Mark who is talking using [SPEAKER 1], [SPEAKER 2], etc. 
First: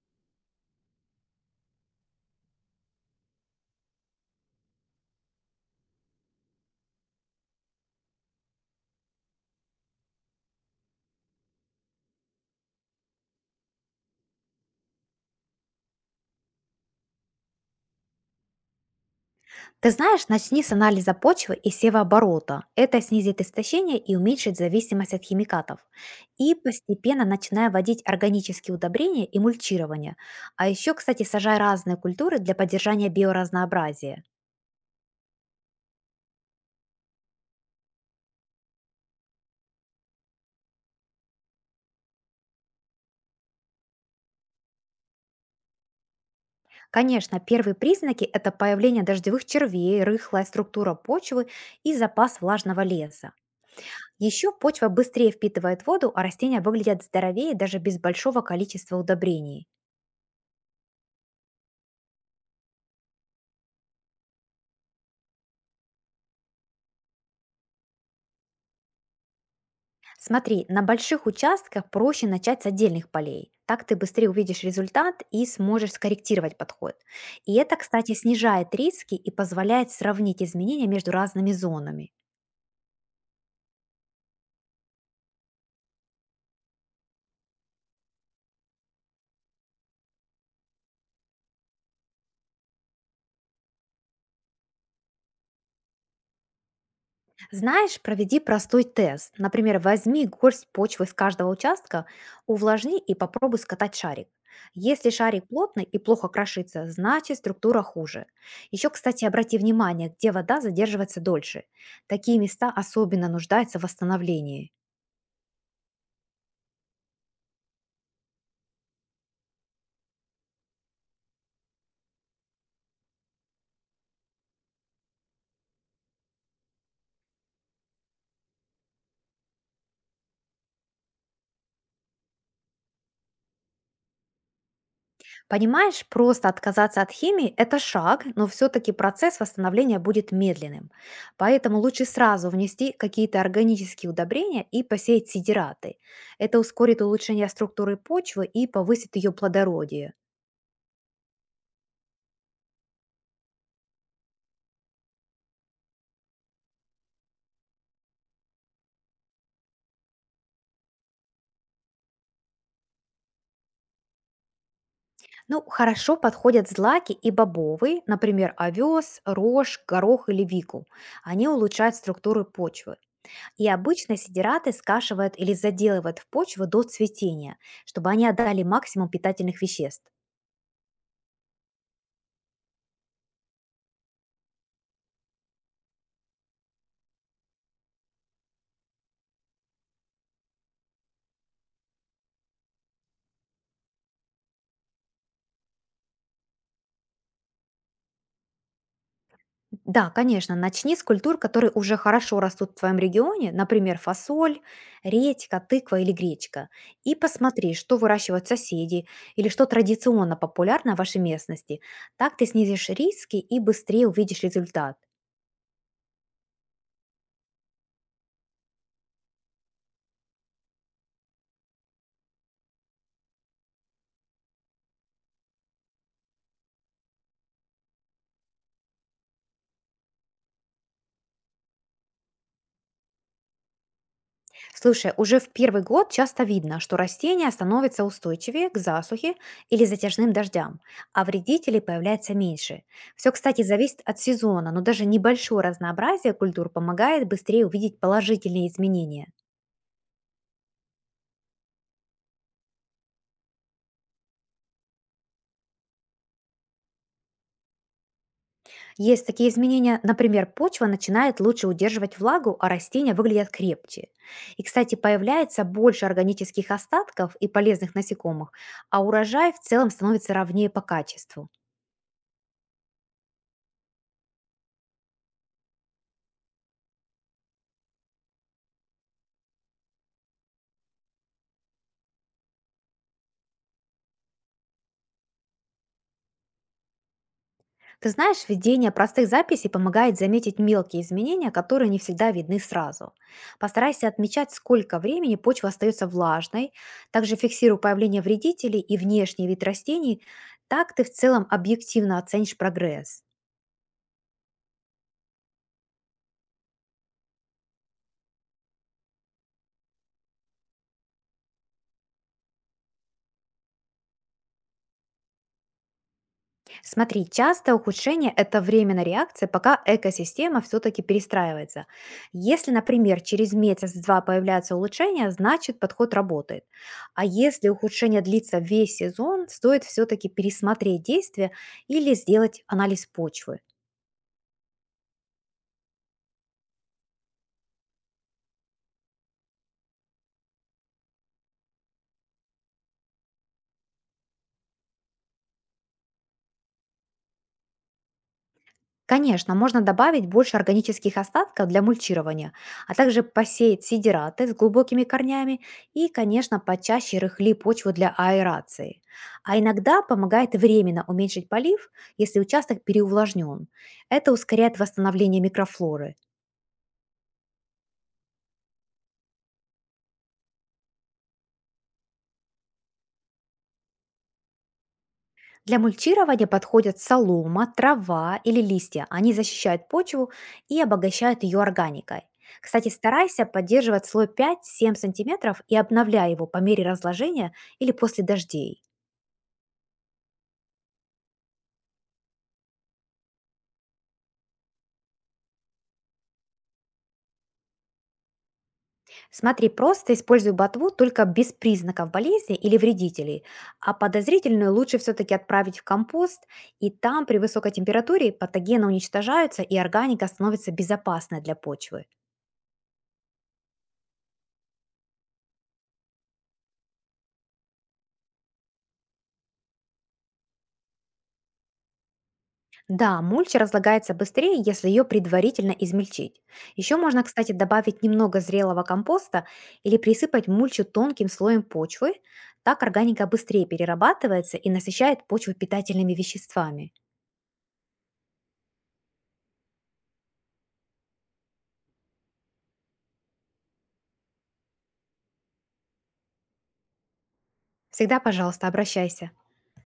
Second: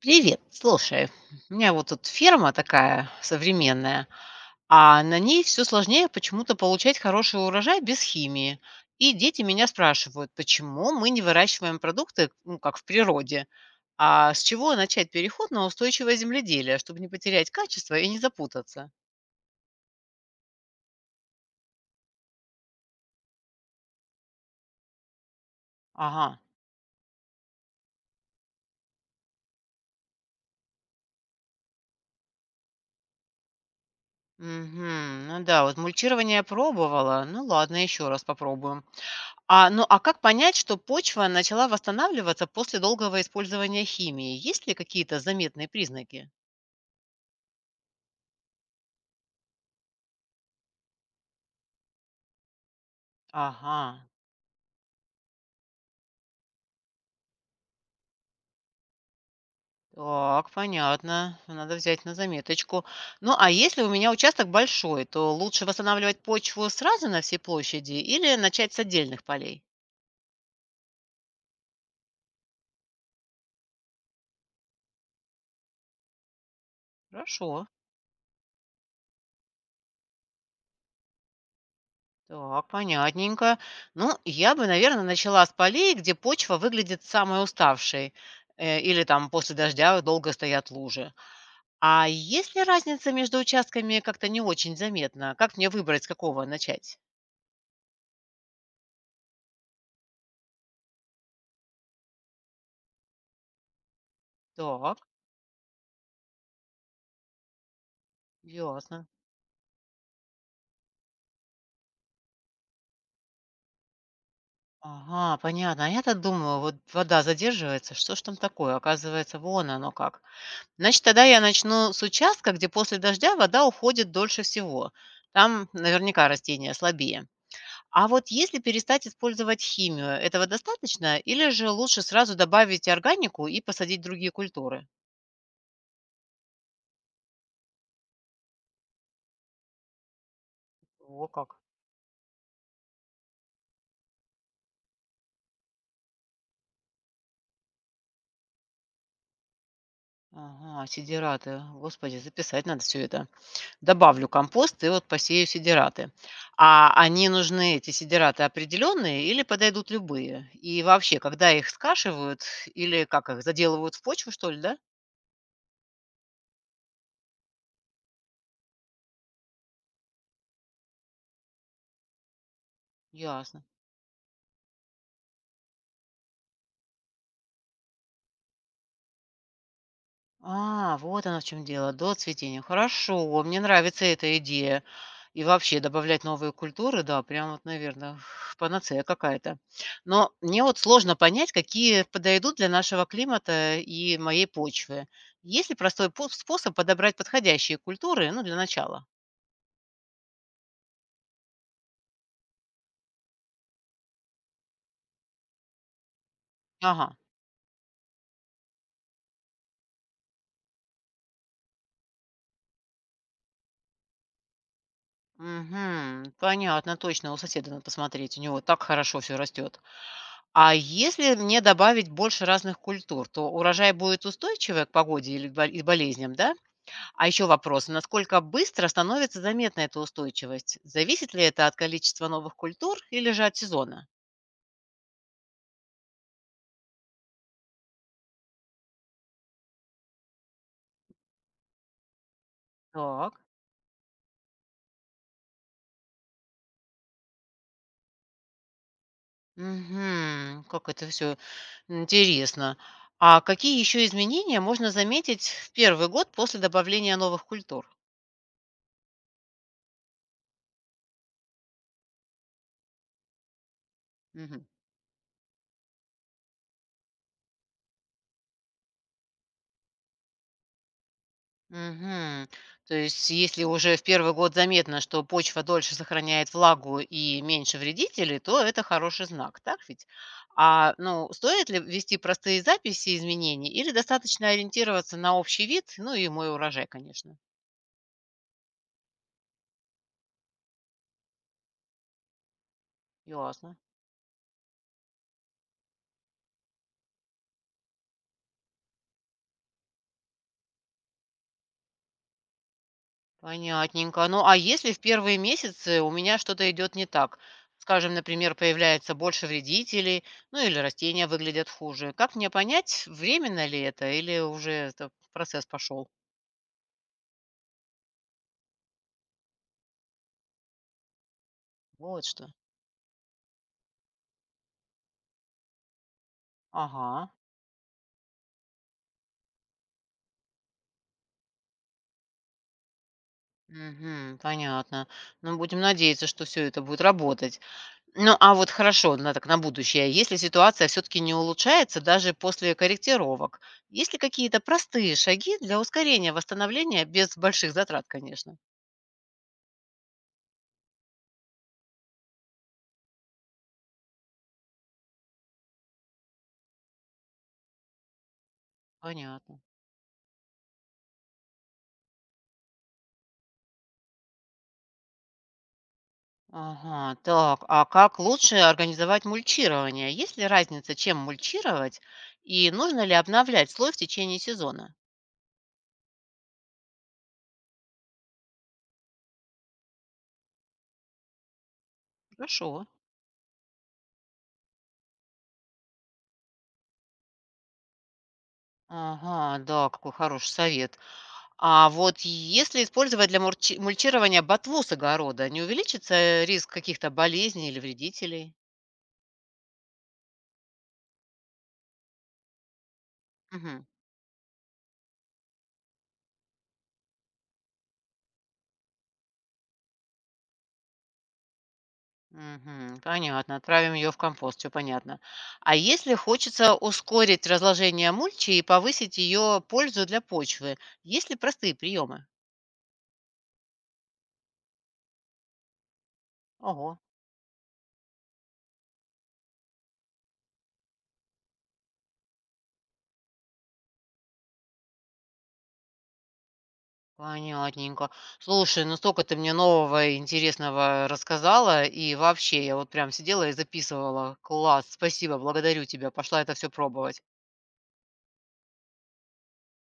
[SPEAKER 1] Привет, слушай, у меня вот тут ферма такая современная, а на ней все сложнее почему-то получать хороший урожай без химии. И дети меня спрашивают, почему мы не выращиваем продукты, ну, как в природе, а с чего начать переход на устойчивое земледелие, чтобы не потерять качество и не запутаться?
[SPEAKER 2] Ты знаешь, начни с анализа почвы и севооборота. Это снизит истощение и уменьшит зависимость от химикатов.
[SPEAKER 1] Ага.
[SPEAKER 2] И постепенно начинай вводить органические удобрения и мульчирование. А еще, кстати, сажай разные культуры для поддержания биоразнообразия.
[SPEAKER 1] Мгм. Ну да, вот мульчирование я пробовала, ну ладно, еще раз попробуем. А, ну, а как понять, что почва начала восстанавливаться после долгого использования химии? Есть ли какие-то заметные признаки?
[SPEAKER 2] Конечно, первые признаки– это появление дождевых червей, рыхлая структура почвы и запас влажного леса.
[SPEAKER 1] Ага,
[SPEAKER 2] Еще почва быстрее впитывает воду, а растения выглядят здоровее даже без большого количества удобрений.
[SPEAKER 1] так, понятно. Надо взять на заметочку. Ну, а если у меня участок большой, то лучше восстанавливать почву сразу на всей площади или начать с отдельных полей?
[SPEAKER 2] Смотри, на больших участках проще начать с отдельных полей. Так ты быстрее увидишь результат и сможешь скорректировать подход. И
[SPEAKER 1] Хорошо.
[SPEAKER 2] это, кстати, снижает риски и позволяет сравнить изменения между разными зонами.
[SPEAKER 1] Так, понятненько. Ну, я бы, наверное, начала с полей, где почва выглядит самой уставшей, или там после дождя долго стоят лужи. А есть ли разница между участками как-то не очень заметна? Как мне выбрать, с какого начать?
[SPEAKER 2] Знаешь, проведи простой тест. Например, возьми горсть почвы с каждого участка, увлажни и попробуй скатать шарик.
[SPEAKER 1] Так,
[SPEAKER 2] Если шарик плотный и плохо крошится, значит структура хуже. Еще,
[SPEAKER 1] ясно.
[SPEAKER 2] кстати, обрати внимание, где вода задерживается дольше. Такие места особенно нуждаются в восстановлении.
[SPEAKER 1] Ага, понятно. А я-то думаю, вот вода задерживается, что ж там такое? Оказывается, вон оно как. Значит, тогда я начну с участка, где после дождя вода уходит дольше всего. Там наверняка растения слабее. А вот если перестать использовать химию, этого достаточно? Или же лучше сразу добавить органику и посадить другие культуры?
[SPEAKER 2] Понимаешь, просто отказаться от химии– это шаг, но все-таки процесс восстановления будет медленным.
[SPEAKER 1] О, как.
[SPEAKER 2] Поэтому лучше сразу внести какие-то органические удобрения и посеять сидираты. Это ускорит улучшение структуры почвы и повысит ее плодородие.
[SPEAKER 1] Ага, сидираты. Господи, записать надо все это. Добавлю компост и вот посею сидираты. А они нужны, эти сидираты, определенные или подойдут любые? И вообще, когда их скашивают или как их, заделывают в почву, что ли, да?
[SPEAKER 2] Ну, хорошо подходят злаки и бобовые, например, овес, рожь, горох или вику. Они улучшают структуру почвы.
[SPEAKER 1] Ясно.
[SPEAKER 2] И обычно сидираты скашивают или заделывают в почву до цветения, чтобы они отдали максимум питательных веществ.
[SPEAKER 1] А, вот оно в чем дело, до цветения. Хорошо, мне нравится эта идея. И вообще добавлять новые культуры, да, прям вот, наверное, панацея какая-то. Но мне вот сложно понять, какие подойдут для нашего климата и моей почвы. Есть ли простой способ подобрать подходящие культуры, ну, для начала?
[SPEAKER 2] Да, конечно, начни с культур, которые уже хорошо растут в твоем регионе, например, фасоль, редька, тыква или гречка,
[SPEAKER 1] Ага.
[SPEAKER 2] и посмотри, что выращивают соседи или что традиционно популярно в вашей местности. Так ты снизишь риски и быстрее увидишь результат.
[SPEAKER 1] Угу, понятно, точно, у соседа надо посмотреть, у него так хорошо все растет. А если мне добавить больше разных культур, то урожай будет устойчивый к погоде или и болезням, да? А еще вопрос, насколько быстро становится заметна эта устойчивость? Зависит ли это от количества новых культур или же от сезона?
[SPEAKER 2] Слушай, уже в первый год часто видно, что растения становятся устойчивее к засухе или затяжным дождям, а вредителей появляется меньше. Все,
[SPEAKER 1] Так.
[SPEAKER 2] кстати, зависит от сезона, но даже небольшое разнообразие культур помогает быстрее увидеть положительные изменения.
[SPEAKER 1] Угу, как это все интересно. А какие еще изменения можно заметить в первый год после добавления новых культур?
[SPEAKER 2] Есть такие изменения, например, почва начинает лучше удерживать влагу, а растения выглядят крепче. И,
[SPEAKER 1] Мгм.
[SPEAKER 2] кстати, появляется больше органических остатков и полезных насекомых, а урожай в целом становится ровнее по качеству.
[SPEAKER 1] Мгм. То есть, если уже в первый год заметно, что почва дольше сохраняет влагу и меньше вредителей, то это хороший знак, так ведь? А, ну, стоит ли вести простые записи изменений или достаточно ориентироваться на общий вид, ну и мой урожай, конечно?
[SPEAKER 2] Ты знаешь, ведение простых записей помогает заметить мелкие изменения, которые не всегда видны сразу.
[SPEAKER 1] Ясно.
[SPEAKER 2] Постарайся отмечать, сколько времени почва остается влажной, также фиксируй появление вредителей и внешний вид растений, так ты в целом объективно оценишь прогресс.
[SPEAKER 1] Понятненько. Ну, а если в первые месяцы у меня что-то идет не так? Скажем, например, появляется больше вредителей, ну или растения выглядят хуже. Как мне понять, временно ли это или уже это процесс пошел?
[SPEAKER 2] Смотри, частое ухудшение– это временная реакция, пока экосистема все-таки перестраивается.
[SPEAKER 1] Вот что.
[SPEAKER 2] Если, например, через месяц-два появляются улучшения, значит подход работает. А
[SPEAKER 1] Ага.
[SPEAKER 2] если ухудшение длится весь сезон, стоит все-таки пересмотреть действия или сделать анализ почвы.
[SPEAKER 1] Мгм. Понятно. Ну, будем надеяться, что все это будет работать. Ну, а вот хорошо, на так на будущее. Если ситуация все таки не улучшается даже после корректировок, есть ли какие-то простые шаги для ускорения восстановления без больших затрат, конечно?
[SPEAKER 2] Конечно, можно добавить больше органических остатков для мульчирования, а также посеять сидираты с глубокими корнями и, конечно, почаще рыхли почву для аэрации. А
[SPEAKER 1] Понятно.
[SPEAKER 2] иногда помогает временно уменьшить полив, если участок переувлажнен. Это ускоряет восстановление микрофлоры.
[SPEAKER 1] Ага, так, а как лучше организовать мульчирование? Есть ли разница, чем мульчировать, и нужно ли обновлять слой в течение сезона?
[SPEAKER 2] Для мульчирования подходят солома, трава или листья. Они защищают почву и обогащают ее органикой.
[SPEAKER 1] Хорошо.
[SPEAKER 2] Кстати, старайся поддерживать слой 5-7 сантиметров и обновляй его по мере разложения или после дождей.
[SPEAKER 1] Ага, да, какой хороший совет. А вот если использовать для мульчирования ботву с огорода, не увеличится риск каких-то болезней или вредителей?
[SPEAKER 2] Смотри, просто используй ботву только без признаков болезни или вредителей,
[SPEAKER 1] Мгм.
[SPEAKER 2] а подозрительную лучше все-таки отправить в компост, и там при высокой температуре патогены уничтожаются и органика становится безопасной для почвы.
[SPEAKER 1] Мгм. Понятно, отправим ее в компост, все понятно. А если хочется ускорить разложение мульчи и повысить ее пользу для почвы, есть ли простые приемы?
[SPEAKER 2] Да, мульча разлагается быстрее, если ее предварительно измельчить. Еще
[SPEAKER 1] Ого,
[SPEAKER 2] можно, кстати, добавить немного зрелого компоста или присыпать мульчу тонким слоем почвы. Так органика быстрее перерабатывается и насыщает почву питательными веществами.
[SPEAKER 1] понятненько. Слушай, ну столько ты мне нового и интересного рассказала, и вообще я вот прям сидела и записывала. Класс, спасибо, благодарю тебя, пошла это все пробовать.
[SPEAKER 2] Всегда, пожалуйста, обращайся.